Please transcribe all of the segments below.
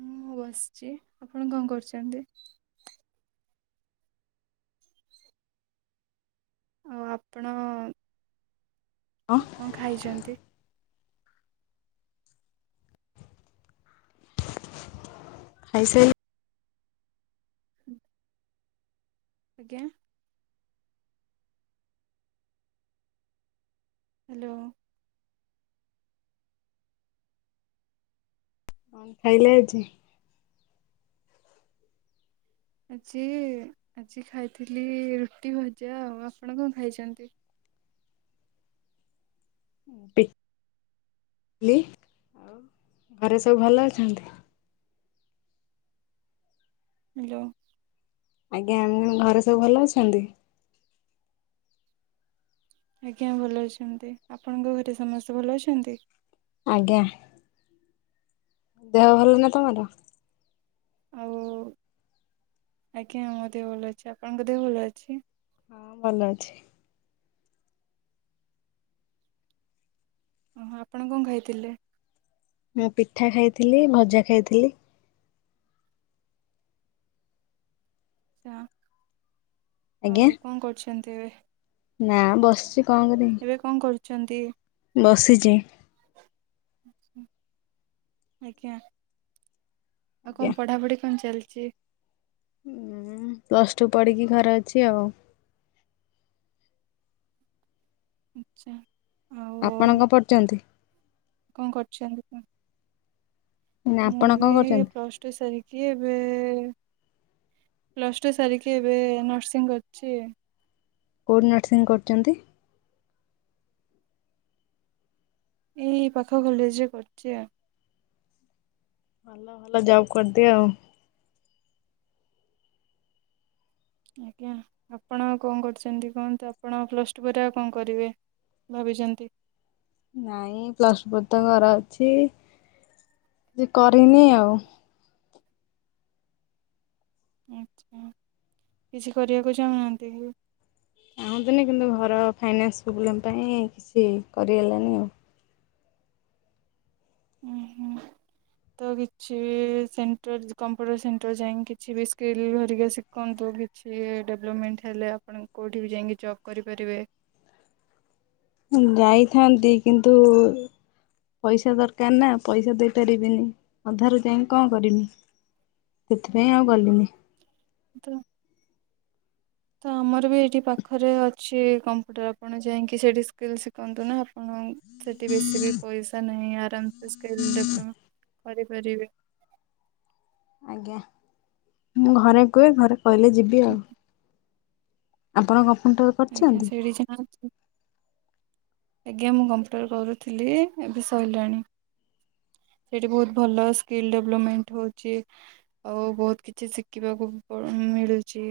ହଁ ମୁ ବସିଛି ଆପଣ କଣ କରୁଛନ୍ତି। ଆ ଆପଣ ହଁ କଣ ଖାଇଛନ୍ତି? ଆସ ଆଜ୍ଞା ହାଲୋ ହ ଖାଇଲେ ଅଛି। ଆଜି ଆଜି ଖାଇଥିଲି ରୁଟି ଭଜା ଆଉ ଆପଣ କଣ ଖାଇଛନ୍ତି। ଆଉ ଘରେ ସବୁ ଭଲ ଅଛନ୍ତି? ହାଲୋ ଆଜ୍ଞା ଆମ ଘରେ ସବୁ ଭଲ ଅଛନ୍ତି। ଆଜ୍ଞା ଭଲ ଅଛନ୍ତି ଆପଣଙ୍କ ଘରେ ସମସ୍ତେ ଭଲ ଅଛନ୍ତି। ଆଜ୍ଞା ଦେହ ଭଲ ନା ତମର ଆଉ ଆଜ୍ଞା ମତେ ଭଲ ଅଛି ଆପଣଙ୍କ ଭଲ ଅଛି। ହଁ ଭଲ ଅଛି। ଓହୋ ଆପଣ କଣ ଖାଇଥିଲେ? ମୁଁ ପିଠା ଖାଇଥିଲି ଭଜା ଖାଇଥିଲି। ସେ ଆଜ୍ଞା ହଉ କଣ କରୁଛି ଜଛନ୍ତି ନା ବସିଛି କାଙ୍ଗରେ ଅଛନ୍ତି। ବସିଛି। ଆଜ୍ଞା ଆଉ କଣ ପଢ଼ା ପଢ଼ି କଣ ଚାଲିଛି? ଚି? ଉଁ ପ୍ଲସ ଟୁ ପଢିକି ଘରେ ଅଛି ଆଉ। ଆଛା ଆପଣ କଣ ପଢ଼ିଛନ୍ତି? ହୁଁ। [inaudible] ମୁଁ କଣ ବି କରୁଛନ୍ତି? ପ୍ଲସ ଟୁ ସାରିକି ଏବେ ଏ ପ୍ଲସ ଟୁ ସାରିକି ଏବେ ନର୍ସିଂ କରୁଛି। କୋଉଠି ନର୍ସିଂ କରୁଛନ୍ତି? ଏଇ ପାଖ କଲେଜ ରେ କରୁଚି ଆଉ। ଭଲ ଭଲ ଜବ କରିଦିଅ ଆଜ୍ଞା, ଆପଣ କଣ କରୁଛନ୍ତି? କୁହନ୍ତୁ ଆପଣ ପ୍ଲସ୍ ଟୁ ପରେ ଆଉ କଣ କରିବେ ଭାବିଛନ୍ତି? ନାଇଁ ପ୍ଲସ ବ୍ରତ ଘର ଅଛି, ଯେ କରିନି ଆଉ। ଆଚ୍ଛା, କିଛି କରିବାକୁ ଚାହୁଁନାହାଁନ୍ତି କି? ଚାହୁଁଥିଲି କିନ୍ତୁ ଘର ଫାଇନାନ୍ସ ପ୍ରୋବ୍ଲେମ ଟା ହିଁ ସେ କରି ହେଲାନି ଆଉ। ଓହୋ ତ କିଛି ବି ସେଣ୍ଟର କମ୍ପ୍ୟୁଟର ସେଣ୍ଟର ଯାଇ କିଛି ବି ସ୍କିଲ୍ ହେରିକା ଶିଖନ୍ତୁ, କିଛି ଡେଭଲପମେଣ୍ଟ ହେଲେ ଆପଣ କୋଉଠି ବି ଯାଇକି ଜବ୍ କରିପାରିବେ। ଯାଇଥାନ୍ତି କିନ୍ତୁ ପଇସା ଦରକାର ନା ପଇସା ଦେଇ ପାରିବିନି ଅଧାରୁ ଯାଇ କଣ କରିବି ଏଥିପାଇଁ ଆଉ ଗଲିନି। ତ ତ ଆମର ବି ଏଇଠି ପାଖରେ ଅଛି କମ୍ପ୍ୟୁଟର ଆପଣ ଯାଇକି ସେଠି ସ୍କିଲ୍ ଶିଖନ୍ତୁ ନା ଆପଣ ସେଠି ବେଶୀ ବି ପଇସା ନାହିଁ ଆରାମ ସେ ସ୍କିଲ୍ ଡେଭଲପମେଣ୍ଟ କରିପାରିବେ। ଆଜ୍ଞା ମୁଁ ଘରେ କୁହେ ଘରେ କହିଲେ ଯିବି ଆଉ। ଆପଣ କଣ ଆଜ୍ଞା ସେଇଠି ଯାଆନ୍ତୁ ଆଜ୍ଞା ମୁଁ କମ୍ପ୍ୟୁଟର କରୁଥିଲି ଏବେ ସରିଲାଣି, ସେଠି ବହୁତ ଭଲ ସ୍କିଲ୍ ଡେଭଲପମେଣ୍ଟ ହଉଛି ଆଉ ବହୁତ କିଛି ଶିଖିବାକୁ ମିଳୁଛି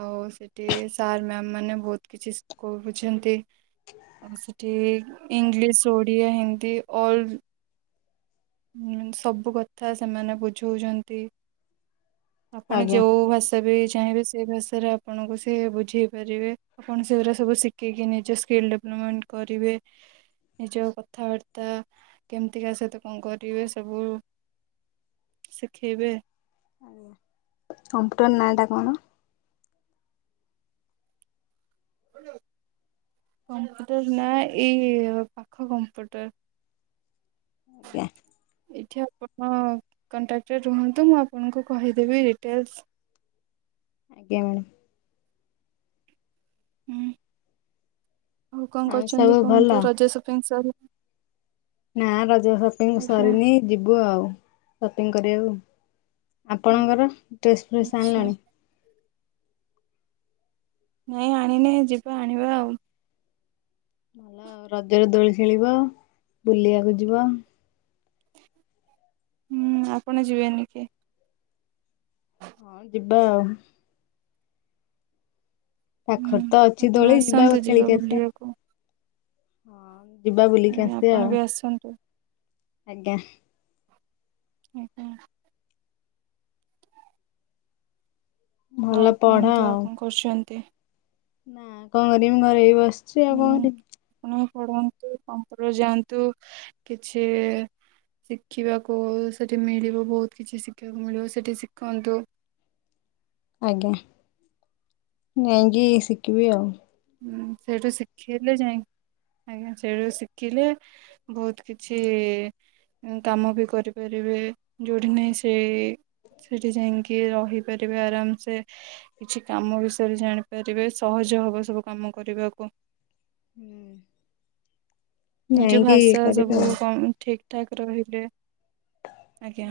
ଆଉ ସେଠି ସାର୍ ମ୍ୟାମ୍ ମାନେ ବହୁତ କିଛି ଶିଖାଉଛନ୍ତି ଆଉ ସେଠି ଇଂଲିଶ ଓଡିଆ ହିନ୍ଦୀ ଅଲ ମାନେ ସବୁ କଥା ସେମାନେ ବୁଝଉଛନ୍ତି। ଆପଣ ଆଜ୍ଞା ଯୋଉ ଭାଷା ବି ଚାହିଁବେ ସେ ଭାଷାରେ ଆପଣଙ୍କୁ ସିଏ ବୁଝେଇ ପାରିବେ ଆପଣ ସେଗୁରା ସବୁ ଶିଖିକି ନିଜ ସ୍କିଲ୍ ଡେଭଲପମେଣ୍ଟ କରିବେ ନିଜ କଥାବାର୍ତ୍ତା କେମତି କା ସହିତ କଣ କରିବେ ସବୁ ଶିଖେଇବେ ଆଜ୍ଞା, କୋମ୍ପ୍ୟୁଟର ନାଁ ଟା କଣ? କୋମ୍ପ୍ୟୁଟର ନା ଏଇ ପାଖ କୋମ୍ପ୍ୟୁଟର ଆଜ୍ଞା। ଏଇଠି ଆପଣ କଣ୍ଟାକ୍ଟରେ ରୁହନ୍ତୁ ମୁଁ ଆପଣଙ୍କୁ କହିଦେବି ଡିଟେଲସ, ଆଜ୍ଞା ମ୍ୟାଡ଼ାମ। ହୁଁ ଆଉ କଣ କରୁଛନ୍ତି ସବୁ ଭଲ? କୁହନ୍ତୁ ରଜ ଶପିଂ ସରିଲା? ନା ରଜ ଶପିଂ ଆଜ୍ଞା। ସରିନି ଯିବୁ ଆଉ। ଶପିଂ କରିବାକୁ ଆପଣଙ୍କର ଡ୍ରେସ ଫ୍ରେସ ଆଚ୍ଛା ଆଣିଲଣି? ନାଇଁ ଆଣିନି ଯିବା ଆଣିବା ଆଉ। ଭଲ ରଜରେ ଦୋଳି ଖେଳିବ ବୁଲିବାକୁ ଯିବ, ହୁଁ ଆପଣ ଯିବେନି କି? ହଁ ଯିବା ଆଉ ହୁଁ ପାଖର ତ ଅଛି ଆପଣ ଦୋଳି ଯିବା ଆସନ୍ତୁ ଖେଳିକି ଆସିବା ବୁଲିବାକୁ ହଁ ଯିବା ବୁଲିକି ଆଜ୍ଞା ଆସିଵା ଆପଣ ଆଉ ବି ଆସନ୍ତୁ ଆଜ୍ଞା। ଆଜ୍ଞା। ଭଲ ଆଉ ପଢ କୁହନ୍ତୁ ଆଉ କଣ କରୁଛନ୍ତି। ନା କଣ କରିବି [unintelligible] ଆଛା [unintelligible] ପଢ଼ନ୍ତୁ [unintelligible] ଯାଆନ୍ତୁ, କିଛି ଶିଖିବାକୁ ସେଠି ମିଳିବ ବହୁତ କିଛି ଶିଖିବାକୁ ମିଳିବ ସେଠି ଶିଖନ୍ତୁ। ଆଜ୍ଞା ଯାଇକି ଶିଖିବି ଆଉ। ଉଁ ସେଇଠୁ ଶିଖିଲେ ଯାଇ ଆଜ୍ଞା ସେଇଠୁ ଶିଖିଲେ ବହୁତ କିଛି କାମ ବି କରିପାରିବେ ଯୋଉଠି ନାଇଁ ସେଇ ସେଇଠି ଯାଇକି ରହିପାରିବେ ଆରାମସେ କିଛି କାମ ବିଷୟରେ ଜାଣିପାରିବେ ସହଜ ହବ ସବୁ। କାମ କରିବାକୁ। ହୁଁ ନିଜ ଭାଷା ସବୁ ଆଉ କମ ଠିକ୍। ଠାକ୍ ରହିଲେ ଆଜ୍ଞା।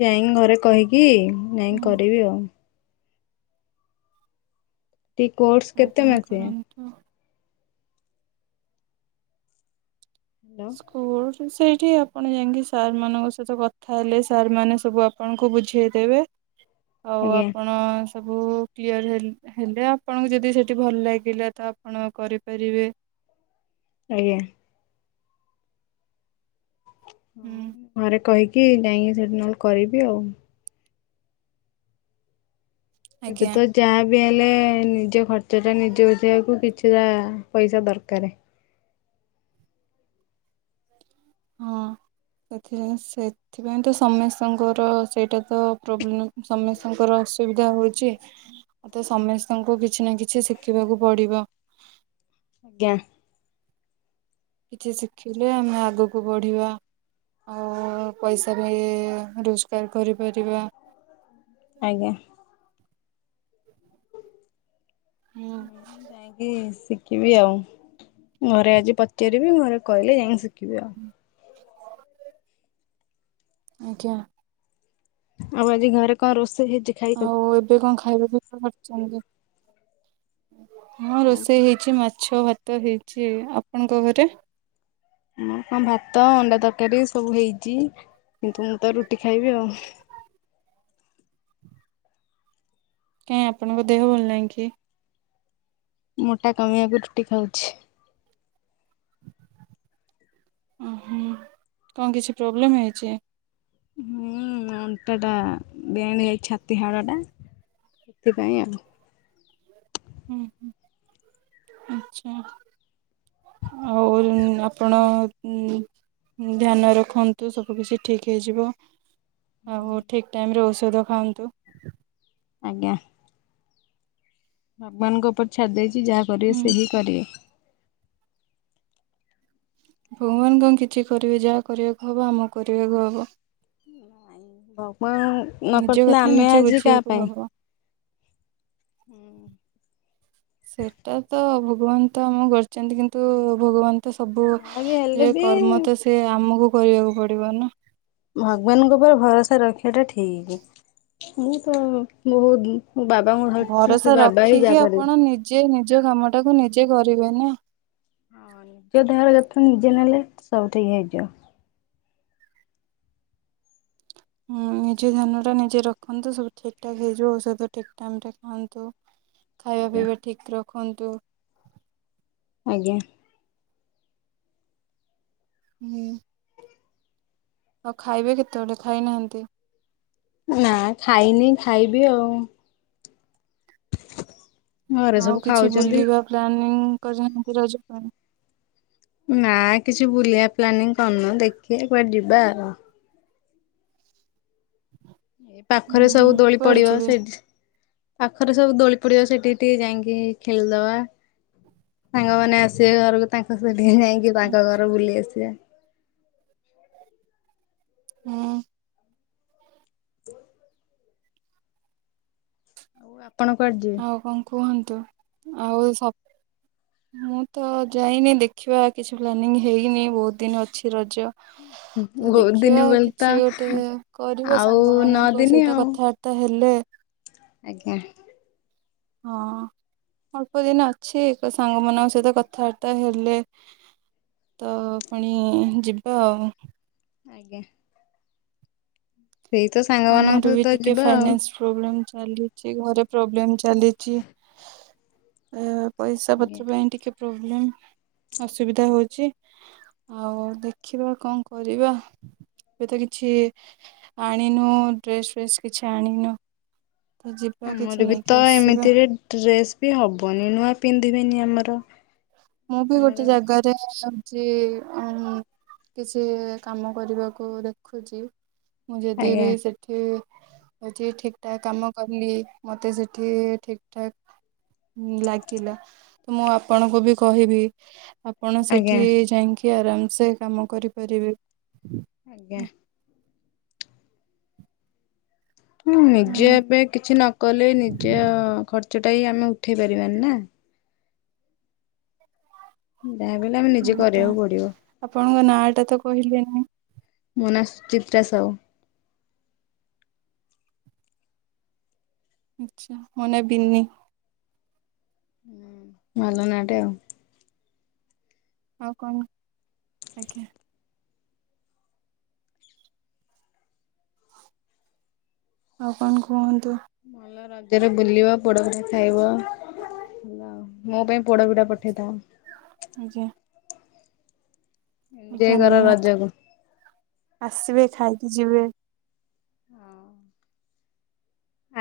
ଯାଇ ଘରେ କହିକି ନାଇଁ ହୁଁ କରିବି ଆଉ ଟି କୋର୍ସ କେତେ ଆଜ୍ଞା ମାସିଆ? କରନ୍ତୁ। ହ୍ୟାଲୋ ସ୍କୁଲ୍ ସେଇଠି ଆପଣ ଯାଇକି ସାରମାନଙ୍କ ସହିତ କଥାହେଲେ ସାରମାନେ ସବୁ ଆପଣଙ୍କୁ ବୁଝେଇ ଦେେବେ। ଆଉ ଆଜ୍ଞା ଆପଣ ସବୁଉଉ କ୍ଲିଅର ହେଲ୍ ହେଲେ ଆପଣଙ୍କୁ ଯଦି ସେଠି ଭଲ ଲାଗିଲା ତ ଆପଣ କରିପାରିବେ। ଆଜ୍ଞା। ହଁ ହୁଁ ମୁଁ ଘରେ କହି କି ନାଇଁ ସେଠି ନହେଲେ କରିବି ଆଉ ଏବେ ଆଜ୍ଞା ତ ଯାହା ବି ଆ ଲେ ନିଜ ଖର୍ଚ୍ଚଟା ନିଜେ ଉଠେଇବାକୁ କିଛିଟା ପଇସା ଦରକାର। ହଁ ସେଥିଲାଗି ସେଥିପାଇଁ ତ ସମସ୍ତଙ୍କର ସେଇଟା ତ ପ୍ରୋବ୍ଲେମ୍ ସମସ୍ତଙ୍କର ଅସୁବିଧା ହଉଛି ଆଉତ ସମସ୍ତଙ୍କୁ କିଛି ନା କିଛି ଶିଖିବାକୁ ପଡିବ। ଆଜ୍ଞା। କିଛି ଶିଖିଲେ ଆମେ ଆଗକୁ ବଢିବା, ଆଉ ପଇସା ବି ରୋଜଗାର କରିପାରିବା। ଆଜ୍ଞା। ହୁଁ ଯାଇଁକି ଶିଖ୍ ଶିଖିବି ଆଉ, ଘରେ ଆଜି ପଚାରିବି ଘରେ କହିଲେ ଯାଇକିି ଶିଖ୍ [unintelligible] ଆଜ୍ଞା। ଆଉ ଆଜି ଘରେ କଣ ରୋଷେଇ ହେ ଆଉ ଏବେ କଣ ଖାଇବା ପିଇବା କରିଛନ୍ତି? ହଁ ରୋଷେଇ ହେଇଛି ମାଛ ମାଛ ଭାତ ହେଇଛି। ଆପଣଙ୍କ ଘରେ? ହଁ କଣ ଭାତ ଅଣ୍ଡା ତରକାରୀ ସବୁ ହେଇଛି କିନ୍ତୁ ମୁଁ ତ ରୁଟି ଖାଇବି ଆଉ। କାଇହିଁ ଆପଣଙ୍କ ଦେହ ଭଲ ନାହିଁ କି? ମୋଟା କମିବାକୁ ରୁଟି ଖାଉଛି। ଓହୋ କଣ କିଛି ପ୍ରୋବ୍ଲେମ ହେଇଛି। ହୁଁ ଅଣ୍ଟା ଟା ବେଣ ଯାଇଛି ଛାତିୀ ହାଡ଼ ଟା ସେଥିପାଇଁ ଆଉ। ହୁଁ ହୁଁ ଆଚ୍ଛା ଆଉ ଆପଣ ଧ୍ୟାନ ରଖନ୍ତୁ ସବୁ କିଛି ଠିକ ହେଇଯିବ। ହ ହୋ ଠିକ ଟାଇମ ରେ ରହୁଛି ସୁଧ ଖାଆନ୍ତୁ। ଆଜ୍ଞା। ଭଗବାନଙ୍କ ଉପର ଛାଡ ଦେଇ ଯାହା କରିବେ ହୁଁ ସେ ହିଁ କରିବେ। ଭଗବାନ କଣ କିଛି କରିବେ ଯାହା କରିବାକୁ ହବ ଆମ କରିବାକୁ ହବ। ମୁଁ ନିଜ ନକଥିଲ କଥା ଆମେ ନିଜେ ଆଜି କାହା ବୁଝିବାକୁ ପାଇଁ ହବ। ସେଟା ତ ଭଗବାନ ତ ଆମ କରିଛନ୍ତି କିନ୍ତୁ ଭଗବାନ ତ ସବୁ ଯାହା ବି ହେଲେ ରେ ବି କର୍ମ ତ ସେ ଆମକୁ କରିବାକୁ ପଡିବ ନା ଭଗବାନଙ୍କ ଉପରେ ଭରସା ରଖିବା ଟା ଠିକ। ମୁଁ ତ ବହୁତ ମୋ ବାବାଙ୍କୁ ଧରିଛି ସେ ଭରସା ବାବା ହିଁ ଯାହା ରଖିକି କରିବେ। ଆପଣ ନିଜେ ନିଜ କାମ ଟାକୁ ନି ନିଜେ କରିବେ ନା। ହଁ ନିଜ ଦେହ କଥା ନିଜେ ନେଲେ ସବୁ ଠିକ ହେଇଯିବ। ନିଜେ ଧ୍ୟାନ ଟା ନିଜେ ରଖନ୍ତୁ ସବୁ ଠିକ ଠା ହେଇଯିବ ଔଷଧ ଠିକ ଟାଇମ ରେ ଖାଆନ୍ତୁ। ଖାଇବା ଆଜ୍ଞା ପିଇବା ଠିକ୍ ରହ ଦେଖନ୍ତୁ। ଆଜ୍ଞା। ହୁଁ ଆଉ ଖାଇବେ କେତେବେଳେେ ଖାଇନାହାନ୍ତି ନା ଖାଇନି ଖାଇବି ଆଉ। ଘରେ ଆଉ ସବୁ କିଛି ଖାଉଛନ୍ତି। ବୁଲିବା ପ୍ଲାନିଂ କରିନାହାନ୍ତି ରଜ ପାଇଁ ନା କିଛି ବୁଲିବା ପ୍ଲାନିଂ କରନୁ ଦେଖିାର ଯିବା ଆ ଏ ହୁଁ ପାଖରେ ସବୁ ହୁଁ ଦୋଳି କୁଆଡେ ପଡିବ ଯିବେ? ସେଠି ପାଖରେ ସବୁ ଦୋଳି ପଡିବ ସେଠି ଟିକେ ଯାଇକି ଖେଳିଦେବା ସାଙ୍ଗମାନେନ ଆସିବେ ଘରକୁ ତାଙ୍କ ସହିତ ଯାଇକି ବାଙ୍କ ଘର ବୁଲି ଆସିବା। [inaudible] ହଁ ହ [inaudible] ଓଉ [inaudible] ଆଉ କଣ କୁହନ୍ତୁ। ଆଉ ସପ୍ ମୁଁ ତ ଯାଇନି ଦେଖିବା କିଛି ପ୍ଲାନିଂ ହେଇନି ବହୁତ ଦିନ ଅଛି। ରଜ ତ ବହୁତ ଦିନ ଦେଖିବା ବୋଲି ତ କିଛି ଗୋଟେ ଏ କରିବା ଆଉ ସାଙ୍ଗ ନଅ ମାନଙ୍କ ଦିନି ସହିତ ଆଉ କଥାବାର୍ତ୍ତା ହେଲେ ଆଜ୍ଞା ହଁ ଅଳ୍ପ ଦିନ ଅଛି ଏକ ସାଙ୍ଗ ମାନଙ୍କ ସହିତ କଥାବାର୍ତ୍ତା ହେଲେ ତ ପୁଣି ଯିବା ଆଉ। ଆଜ୍ଞା ସେଇ ତ ସାଙ୍ଗମାନାନଙ୍କ ଆମର ବି ସହିତ ଟିକେ ଯିବା ଆଉ। ଫାଇନାନ୍ସ ପ୍ରୋବ୍ଲେମ୍ ଚାଲିଛି ଘରେ ପ୍ରୋବ୍ଲେମେ ଚାଲିଚି। ପଇସା ଆଜ୍ଞା। ପତ୍ର ପାଇଁ ଟିକେ ପ୍ ପ୍ରୋବ୍ଲେମ ଅସୁବିଧା ହଉଛି ଆଉ ଦେଖିବା କଣ କରିବା ଏବେ ତ କିଛି ଆ ଆଣିନୁ ଡ୍ରେସ ଫେସ୍ କିଛି ଆଣିନୁ। ତ ଯିବା କିଛି ଆମର ବି ନେଇକି ତ ଆସିବା ଏମିତିରେ ଡ୍ରେସ ବି ହବନି ନୂଆ ପିନ୍ଧ୍ ଦେବେନି ଆମର ମୁଁ ବି ଆମର ଗୋଟେ ଜାଗାରେ ଚି କିଛି କାମ କରିବାକୁ ଦେଖୁଚି। ମୁଁ ଯଦି ଆଜ୍ଞା ବିି ସେଠି ଇ ହଉଛି ଠିକ ଠାକ କାମ କଲି ମତେ ସେଠି ଠିକ ଠାକ? ଲାଗିଲା ତ ମୁଁ ଆପଣଙ୍କୁ ବି କହିବି? ଆପଣ ଆଜ୍ଞା ସେଠି ଯାଇଙ୍କୀ କି ଆରାମସେ କାମ କରିପାରିବେ। ଆଜ୍ଞା ହୁଁ ହଁ ନିଜେ ଏବେ କିଛି ନ କଲେ ନିଜେ ଆ ଚଟାଇ ଆମେ ଉଠେଇ ପାରିବାନି ନା? ହୁଁ ଯାହା ବି ହେଲେ ଆମେ ନିଜେ ଆଜ୍ଞା କରିବାକୁ ପଡିବ। ଆପଣଙ୍କ ନାଁ ଟା ତ କହିଲେ ନି? ମୋ ନା ସୁଚିତ୍ରା ସାହୁ। ଆଛା ମୋ ନା ବିିନି। ହଁ ଭଲ ନା ଟେ ଆଉ। ଆଉ କଣ ଆଜ୍ଞା ଆଉ କଣ କୁହନ୍ତୁ। ଭଲ ରଜରେ ବୁଲିବ ପୋଡପଠା ଖାଇବ ଭଲ ଆଉ [inaudible] ମୋ ପାଇଁ ପୋଡ ପିଡା ପଠେଇଦ ଯେ ଏଞୟ କର ନିହାତି ରଜକୁ। ଆସିବେ ଖାଇକି ଯିବେ।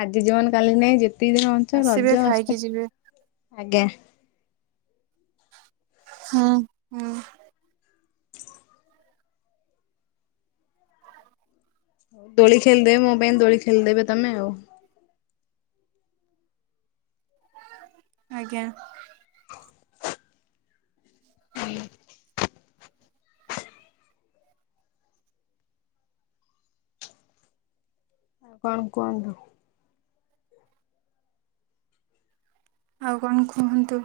ଆଜି ଜୀବନ କାଲି ନାଇଁ ଯେତେ। ଯେତିିକି ଦିନ ବଞ୍ଚିବା ଆସିବେ ରଜ ଖାଇକି ଯିବେ। ମସ୍ତି। ହଁ ହଁ ଦୋଳି ଖେଳିଦେବେ ମୋ ପାଇଁ ଦୋଳି ଖେଳିଦେବେ ତମେ ଆଉ ଆଜ୍ଞା ଆଉ କଣ କୁହନ୍ତୁ ଆଉ କଣ କୁହନ୍ତୁ